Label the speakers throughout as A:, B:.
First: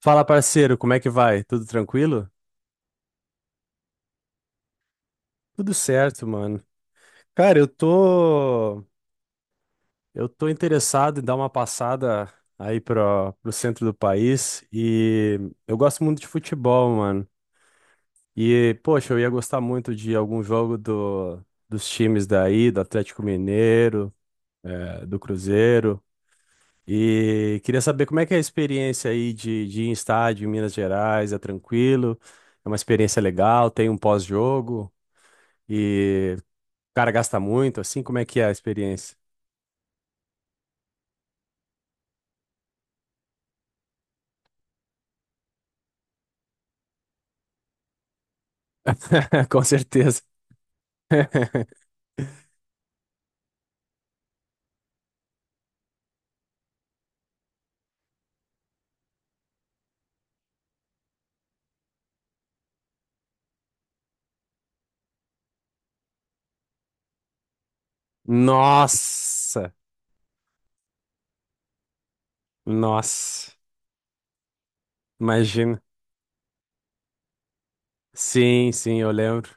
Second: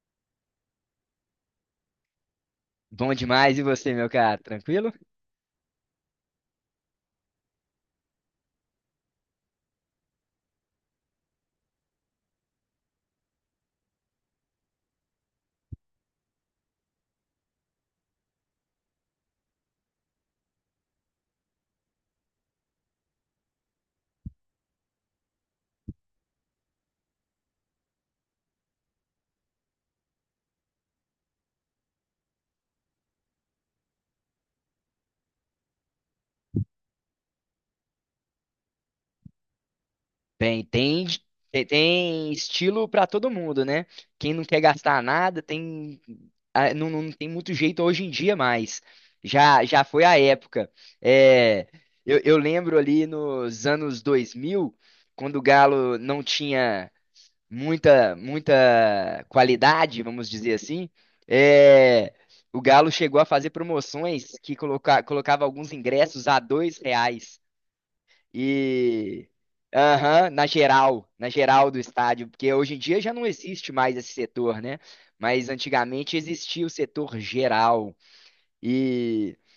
A: Fala, parceiro, como é que vai? Tudo tranquilo?
B: Bom demais, e você, meu cara? Tranquilo?
A: Tudo certo, mano. Cara, eu tô interessado em dar uma passada aí pro centro do país e eu gosto muito de futebol, mano. E poxa, eu ia gostar muito de algum jogo dos times daí, do Atlético Mineiro, do Cruzeiro. E queria saber como é que é a experiência aí de ir em estádio em Minas Gerais, é tranquilo? É uma experiência legal, tem um pós-jogo? E cara gasta muito, assim, como é que é a experiência?
B: Bem, tem, tem estilo pra todo mundo, né? Quem não quer gastar nada, tem, não tem muito jeito hoje em dia mais.
A: Com
B: Já foi a
A: certeza.
B: época. É, eu lembro ali nos anos 2000 quando o Galo não tinha muita, muita qualidade, vamos dizer assim, é, o Galo chegou a fazer promoções que colocava alguns ingressos a R$ 2. E
A: Nossa!
B: aham, na geral do estádio, porque hoje em dia já não
A: Nossa!
B: existe mais esse setor, né? Mas
A: Imagina.
B: antigamente existia o setor geral.
A: Sim, sim, eu
B: E
A: lembro.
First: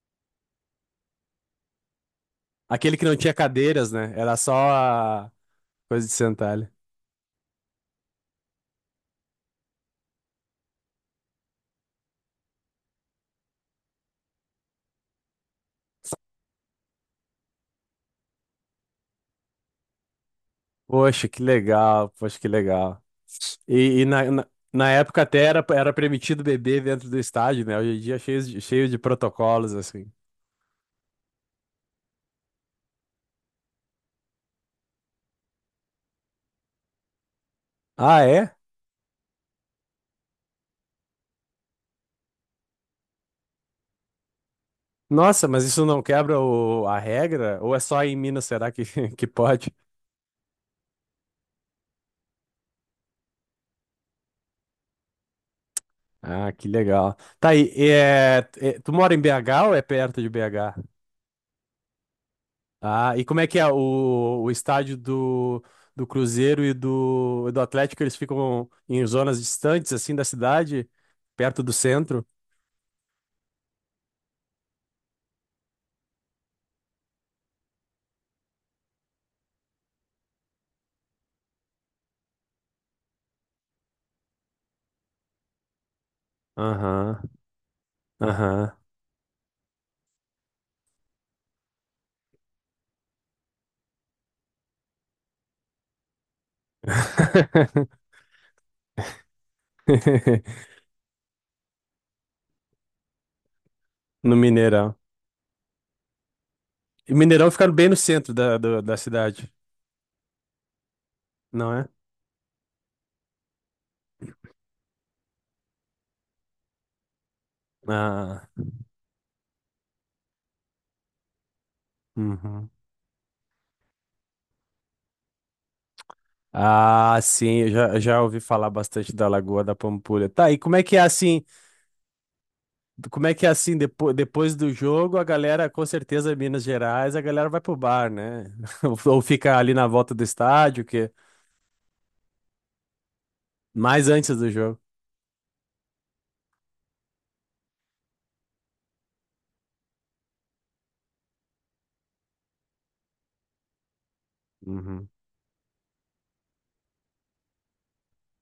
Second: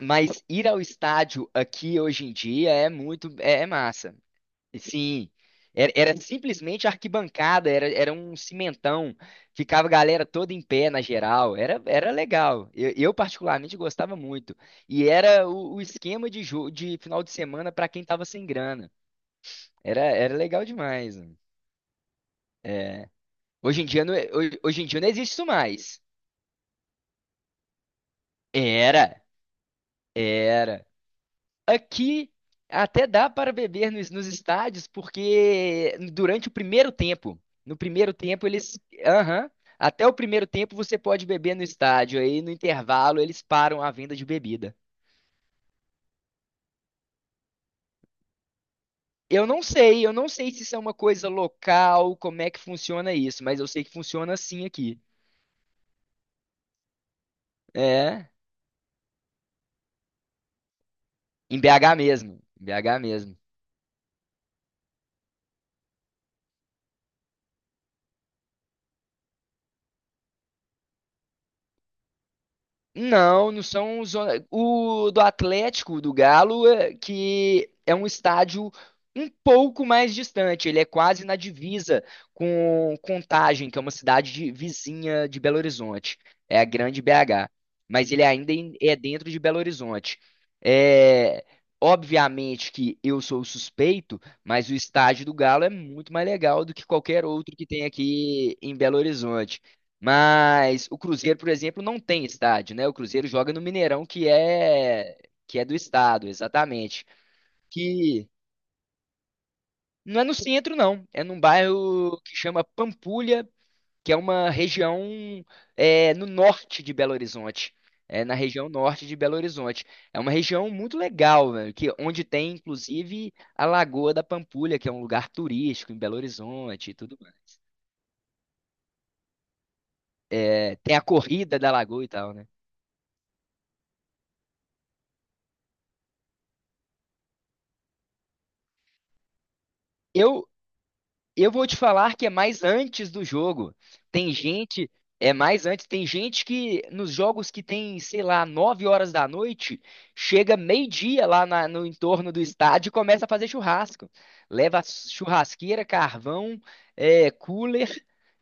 B: mas ir ao estádio aqui hoje em dia é
A: Aquele que não tinha
B: muito é
A: cadeiras, né?
B: massa.
A: Era só
B: E sim,
A: a
B: era,
A: coisa de
B: era
A: sentar ali.
B: simplesmente arquibancada, era um cimentão, ficava a galera toda em pé na geral, era legal. Eu particularmente gostava muito. E era o esquema de jogo de final de semana para quem tava sem grana. Era legal demais,
A: Poxa,
B: mano.
A: que legal, poxa, que legal.
B: É. Hoje em
A: E,
B: dia
A: e
B: não,
A: na, na,
B: hoje em
A: na
B: dia não
A: época
B: existe
A: até
B: isso
A: era
B: mais.
A: permitido beber dentro do estádio, né? Hoje em dia é cheio de
B: Era,
A: protocolos, assim.
B: era. Aqui até dá para beber nos estádios, porque durante o primeiro tempo, no primeiro
A: Ah,
B: tempo
A: é?
B: eles, aham, até o primeiro tempo você pode beber no estádio, aí no intervalo eles param a venda de bebida.
A: Nossa, mas isso não quebra a regra? Ou é só em Minas, será que, que pode?
B: Eu não sei se isso é uma coisa local, como é que funciona isso, mas eu sei que funciona assim aqui.
A: Ah, que legal. Tá aí,
B: É,
A: é, tu mora em BH ou é perto de BH?
B: em BH mesmo, em BH
A: Ah, e
B: mesmo.
A: como é que é o estádio do Cruzeiro e do Atlético? Eles ficam em zonas distantes, assim, da cidade, perto do centro?
B: Não, não são zona. O do Atlético, do Galo, que é um estádio um pouco mais distante. Ele é quase na divisa com Contagem, que é uma cidade vizinha de Belo Horizonte. É a grande
A: Aham,
B: BH. Mas ele ainda
A: aham.
B: é dentro de Belo Horizonte. É, obviamente que eu sou o suspeito, mas o estádio do Galo é muito mais legal do que qualquer outro que tem aqui em Belo Horizonte. Mas o Cruzeiro, por exemplo, não tem estádio, né? O Cruzeiro joga no Mineirão,
A: No Mineirão.
B: que é do estado, exatamente.
A: E Mineirão fica bem no
B: Que
A: centro da, da cidade,
B: não é no centro, não. É num
A: não é?
B: bairro que chama Pampulha, que é uma região é, no norte de Belo Horizonte. É na
A: Ah,
B: região norte de Belo Horizonte. É uma região muito legal, velho, que onde tem
A: uhum.
B: inclusive a Lagoa da Pampulha, que é um lugar turístico em Belo Horizonte e tudo
A: Ah,
B: mais.
A: sim, eu já ouvi falar bastante da Lagoa da Pampulha. Tá, e como
B: É,
A: é que
B: tem
A: é
B: a
A: assim?
B: corrida da Lagoa e tal, né?
A: Como é que é assim, depois do jogo, a galera, com certeza, em Minas Gerais, a galera vai pro bar, né? Ou fica ali na volta do
B: Eu,
A: estádio, que
B: Eu vou te falar que é mais antes do jogo.
A: mais
B: Tem
A: antes do jogo.
B: gente, é mais antes, tem gente que nos jogos que tem, sei lá, 9 horas da noite, chega meio-dia lá no entorno do estádio e começa a fazer churrasco. Leva churrasqueira, carvão, cooler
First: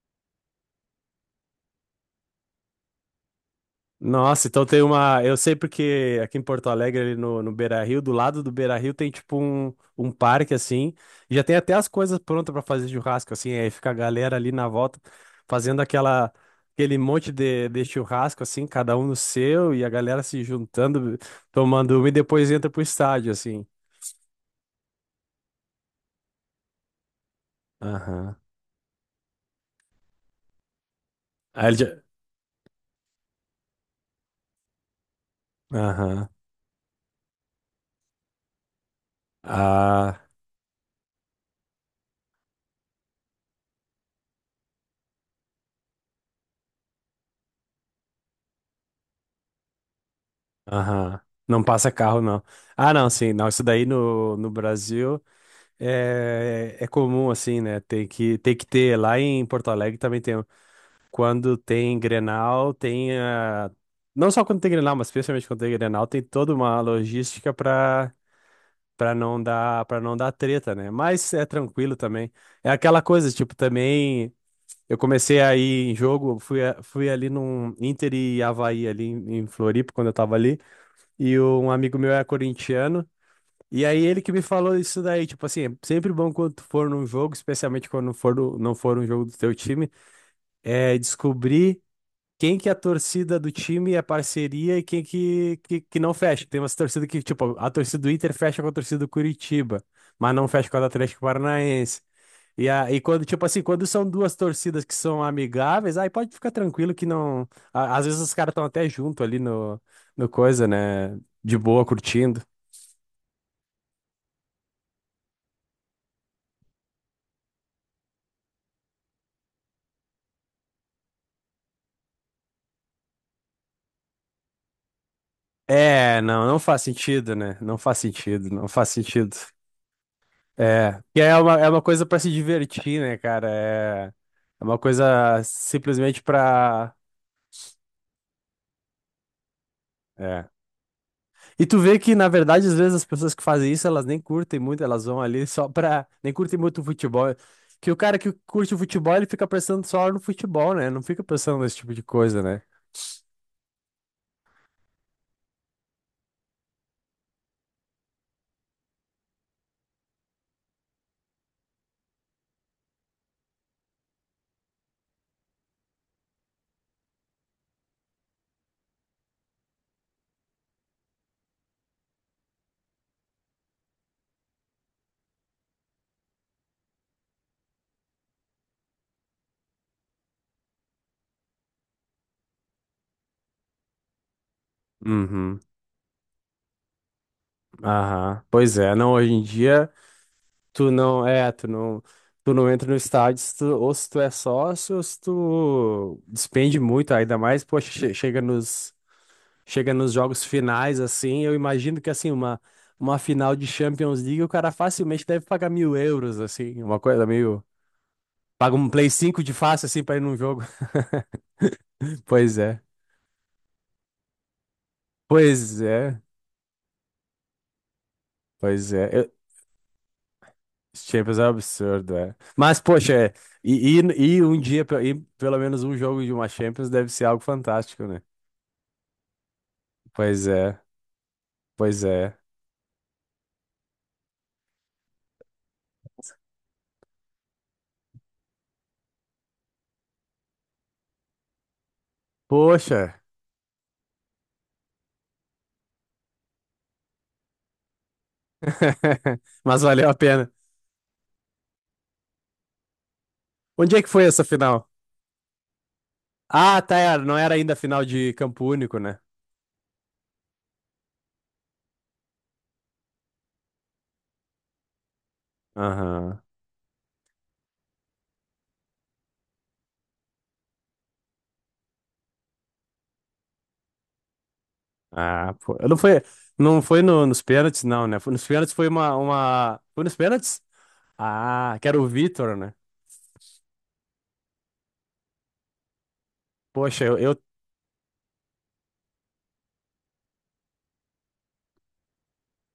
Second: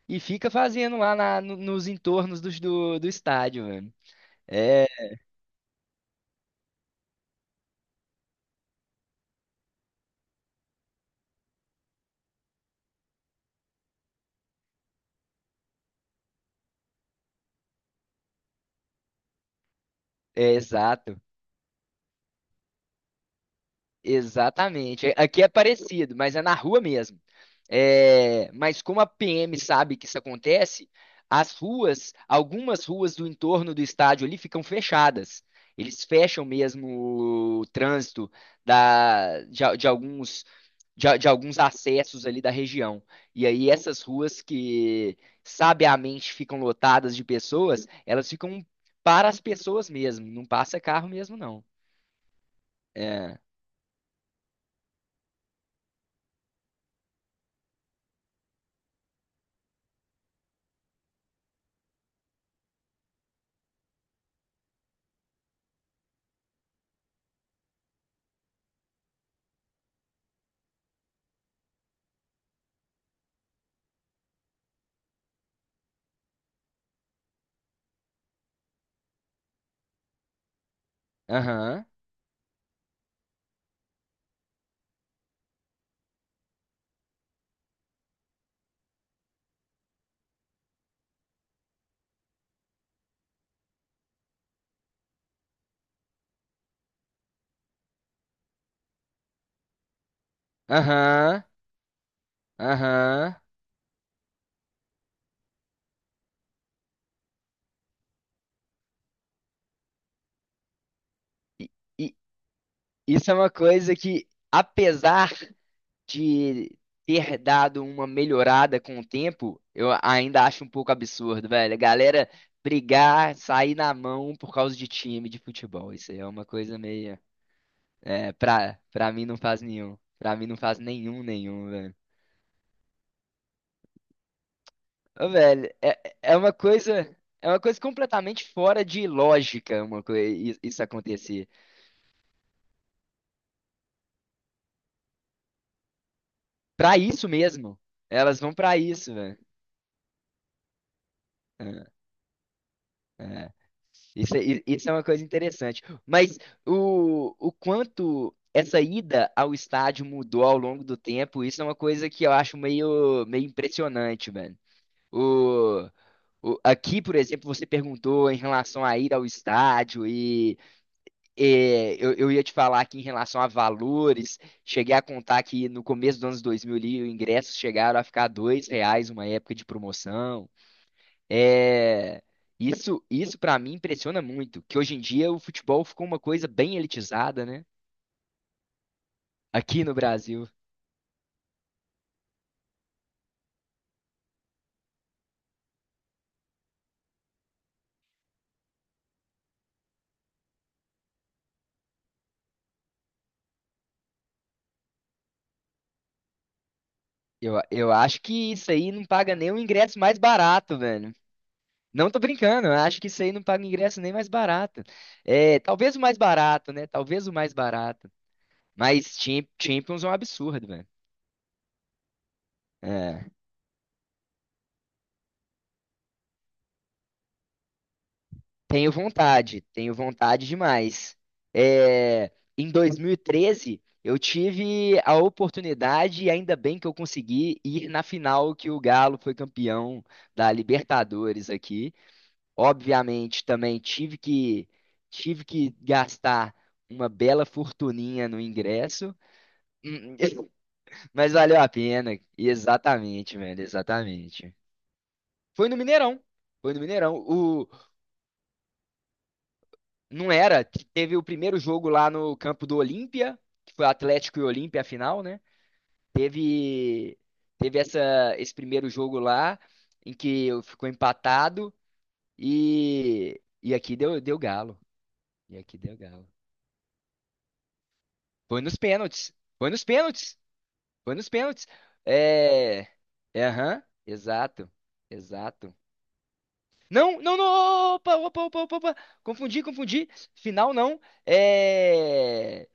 B: e fica fazendo lá nos entornos do estádio, mano.
A: Nossa, então tem
B: É,
A: uma. Eu sei porque aqui em Porto Alegre, ali no Beira-Rio, do lado do Beira-Rio tem tipo um parque assim. E já tem até as coisas prontas pra fazer churrasco, assim. Aí fica a galera ali na volta fazendo aquele monte de churrasco, assim, cada um no seu, e a galera se
B: é
A: juntando,
B: exato.
A: tomando uma e depois entra pro estádio, assim.
B: Exatamente. Aqui é parecido, mas é na rua mesmo.
A: Aham.
B: É, mas como a PM sabe que isso acontece, as
A: Aí ele já-
B: ruas, algumas ruas do entorno do estádio ali ficam fechadas. Eles
A: Aham.
B: fecham mesmo o trânsito de
A: Ah,
B: alguns, de alguns acessos ali da região. E aí essas ruas que sabiamente ficam lotadas de pessoas, elas ficam para as pessoas mesmo, não passa carro
A: aham.
B: mesmo,
A: Não
B: não.
A: passa carro, não. Ah, não, sim,
B: É.
A: não. Isso daí no Brasil. É, é comum assim, né? Tem que ter. Lá em Porto Alegre também tem. Quando tem Grenal, tem a... Não só quando tem Grenal, mas especialmente quando tem Grenal, tem toda uma logística para não dar treta, né? Mas é tranquilo também. É aquela coisa, tipo, também eu comecei a ir em jogo, fui ali num Inter e Avaí ali em Floripa quando eu tava ali, e um
B: Aham.
A: amigo meu é corintiano. E aí ele que me falou isso daí, tipo assim, é sempre bom quando tu for num jogo, especialmente quando for não for um jogo do teu time, é descobrir quem que é a torcida do time é parceria e quem que não fecha. Tem umas torcidas que, tipo, a torcida do Inter fecha com a torcida do Curitiba, mas não fecha com a do Atlético
B: Aham.
A: Paranaense. E quando,
B: Aham.
A: tipo assim, quando são duas torcidas que são amigáveis, aí pode ficar tranquilo que não. Às vezes os caras estão até junto ali no coisa, né? De
B: E,
A: boa,
B: e
A: curtindo.
B: isso é uma coisa que, apesar de ter dado uma melhorada com o tempo, eu ainda acho um pouco absurdo, velho. A galera brigar, sair na mão por causa de time de futebol. Isso aí
A: É,
B: é uma
A: não, não
B: coisa
A: faz
B: meio.
A: sentido, né? Não faz
B: É,
A: sentido, não
B: pra,
A: faz
B: pra mim
A: sentido.
B: não faz nenhum. Pra mim não faz
A: É, e
B: nenhum,
A: aí é uma, é
B: nenhum,
A: uma
B: velho.
A: coisa pra se divertir, né, cara? É, é uma
B: Ô,
A: coisa
B: velho, é,
A: simplesmente
B: é uma
A: pra.
B: coisa. É uma coisa completamente fora de lógica, uma
A: É.
B: coisa, isso acontecer.
A: E tu vê que, na verdade, às vezes as pessoas que fazem isso, elas nem curtem muito, elas vão ali só pra. Nem curtem muito o
B: Pra isso
A: futebol.
B: mesmo.
A: Que o cara que
B: Elas vão
A: curte
B: pra
A: o
B: isso,
A: futebol, ele
B: velho.
A: fica pensando só no futebol, né? Não fica pensando nesse
B: É.
A: tipo de coisa, né?
B: É, isso, isso é uma coisa interessante. Mas o quanto essa ida ao estádio mudou ao longo do tempo, isso é uma coisa que eu acho meio, meio impressionante, mano. O, Aqui, por exemplo, você perguntou em relação à ida ao estádio e, é, eu ia te falar aqui em relação a valores. Cheguei a contar que no começo dos anos 2000 ali, os ingressos chegaram a ficar R$ 2 uma época de promoção. É, isso, para mim impressiona muito, que hoje em dia o
A: Uhum.
B: futebol ficou uma coisa bem elitizada, né?
A: Aham, pois é, não, hoje em
B: Aqui
A: dia
B: no Brasil.
A: tu não é, tu não, tu não entra no estádio se tu, ou se tu é sócio ou se tu despende muito, ainda mais, poxa, chega nos jogos finais assim, eu imagino que assim, uma final de Champions League o cara facilmente deve pagar 1.000 euros, assim, uma coisa
B: Eu,
A: meio,
B: eu acho que isso
A: paga um
B: aí não
A: Play
B: paga
A: 5
B: nem
A: de
B: o
A: fácil
B: ingresso
A: assim pra
B: mais
A: ir num jogo.
B: barato, velho. Não tô
A: Pois
B: brincando, eu
A: é,
B: acho que isso aí não paga ingresso nem mais barato. É,
A: pois
B: talvez o mais
A: é,
B: barato, né? Talvez o mais barato.
A: pois
B: Mas
A: é.
B: Champions é um absurdo, velho.
A: Os Champions é um absurdo, é. Mas, poxa,
B: É.
A: e um dia, e pelo menos um jogo de uma Champions deve ser algo fantástico, né?
B: Tenho
A: Pois
B: vontade
A: é,
B: demais.
A: pois
B: É,
A: é.
B: em 2013, eu tive a oportunidade, e ainda bem que eu consegui ir na final que o Galo foi campeão da Libertadores aqui.
A: Poxa,
B: Obviamente, também tive que gastar uma bela fortuninha no ingresso,
A: mas valeu a pena.
B: mas valeu a pena. Exatamente, velho,
A: Onde é que foi essa
B: exatamente.
A: final?
B: Foi no Mineirão. Foi
A: Ah,
B: no
A: tá,
B: Mineirão.
A: não era ainda a final de campo único, né?
B: Não era. Teve o primeiro jogo lá no campo do Olímpia, que foi Atlético e Olímpia a final, né?
A: Aham.
B: Teve, teve esse primeiro jogo lá, em que ficou empatado e aqui deu galo.
A: Ah,
B: E
A: pô.
B: aqui deu
A: Não foi,
B: galo.
A: não foi nos pênaltis, não, né? Nos
B: Foi
A: pênaltis
B: nos
A: foi uma,
B: pênaltis. Foi
A: uma...
B: nos
A: Foi nos
B: pênaltis.
A: pênaltis?
B: Foi nos pênaltis.
A: Ah, que era o Vitor, né?
B: É. É, aham, exato. Exato.
A: Poxa, eu,
B: Não,
A: eu...
B: não, não! Opa, opa, opa, opa, opa. Confundi, confundi. Final não. É.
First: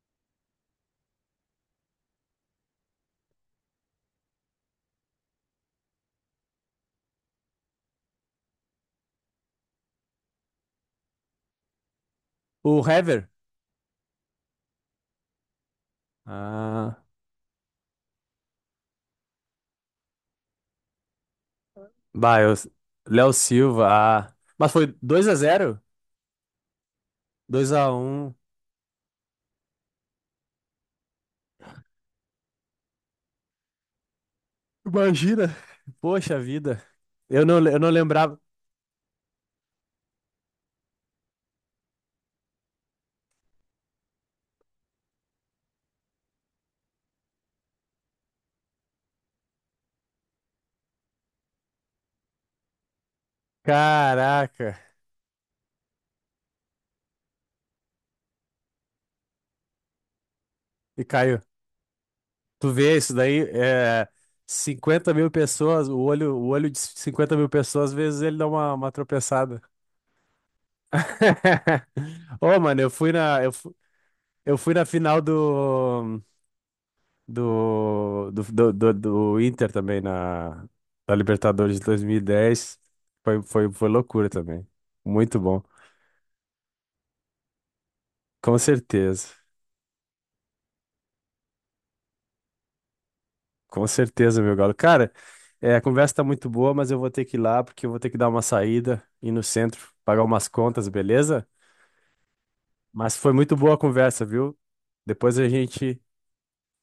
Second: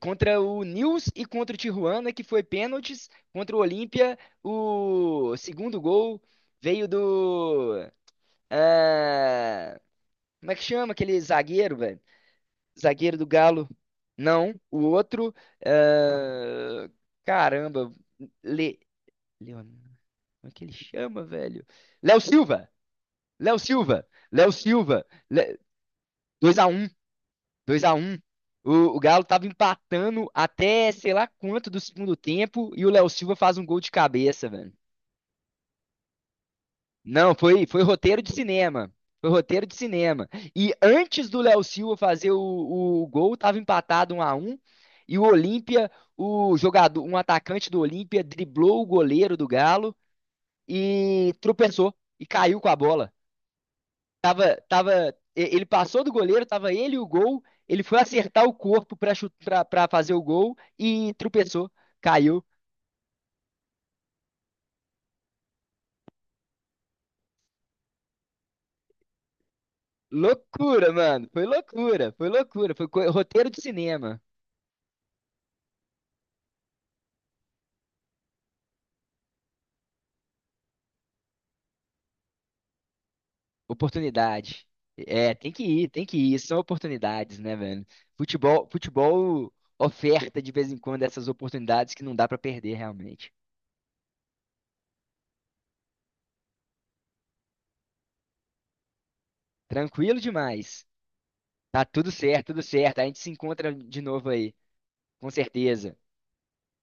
B: Contra o Nils e contra o Tijuana, que foi pênaltis. Contra o Olímpia, o segundo gol veio do. Ah, como é que chama aquele zagueiro, velho?
A: O
B: Zagueiro do
A: Hever.
B: Galo. Não, o outro. ah,
A: Ah.
B: Caramba. Le, Leon- Como é que ele chama, velho? Léo
A: Bah, eu.
B: Silva!
A: Léo
B: Léo
A: Silva,
B: Silva!
A: ah.
B: Léo
A: Mas foi
B: Silva!
A: dois a
B: Le,
A: zero,
B: 2-1.
A: dois
B: Dois
A: a
B: a um.
A: um.
B: O Galo tava empatando até sei lá quanto do segundo tempo e o Léo Silva faz um gol de cabeça, velho.
A: Imagina. Poxa vida.
B: Não,
A: Eu não,
B: foi,
A: eu
B: foi
A: não
B: roteiro de
A: lembrava.
B: cinema. Foi roteiro de cinema. E antes do Léo Silva fazer o gol, tava empatado 1-1. E o Olímpia, o jogador, um atacante do Olímpia, driblou o goleiro do Galo e tropeçou e caiu com a bola. Tava,
A: Caraca.
B: tava, Ele passou do goleiro, tava ele e o gol. Ele foi acertar o corpo pra fazer o gol
A: E
B: e
A: caiu.
B: tropeçou, caiu.
A: Tu vê isso daí? É 50 mil pessoas, o olho de 50 mil pessoas, às vezes ele dá uma tropeçada.
B: Loucura, mano. Foi loucura, foi
A: Ô,
B: loucura.
A: mano,
B: Foi
A: eu fui na,
B: roteiro
A: eu,
B: de
A: fu-
B: cinema.
A: eu fui na final do. Do, do, do, do, do, Inter também na Libertadores de 2010. Foi loucura também.
B: Oportunidade. É,
A: Muito
B: tem
A: bom.
B: que ir, tem que ir. São oportunidades, né, velho?
A: Com
B: Futebol,
A: certeza.
B: futebol oferta de vez em quando essas oportunidades que não dá pra perder realmente.
A: Com certeza, meu galo. Cara, a conversa tá muito boa, mas eu vou ter que ir lá porque eu vou ter que dar uma saída, ir no centro,
B: Tranquilo
A: pagar umas
B: demais.
A: contas, beleza?
B: Tá tudo certo, tudo certo. A
A: Mas
B: gente se
A: foi muito boa
B: encontra
A: a
B: de
A: conversa,
B: novo aí,
A: viu?
B: com
A: Depois a
B: certeza.
A: gente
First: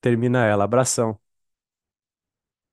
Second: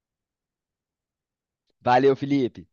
A: termina ela. Abração.
B: Valeu, Felipe.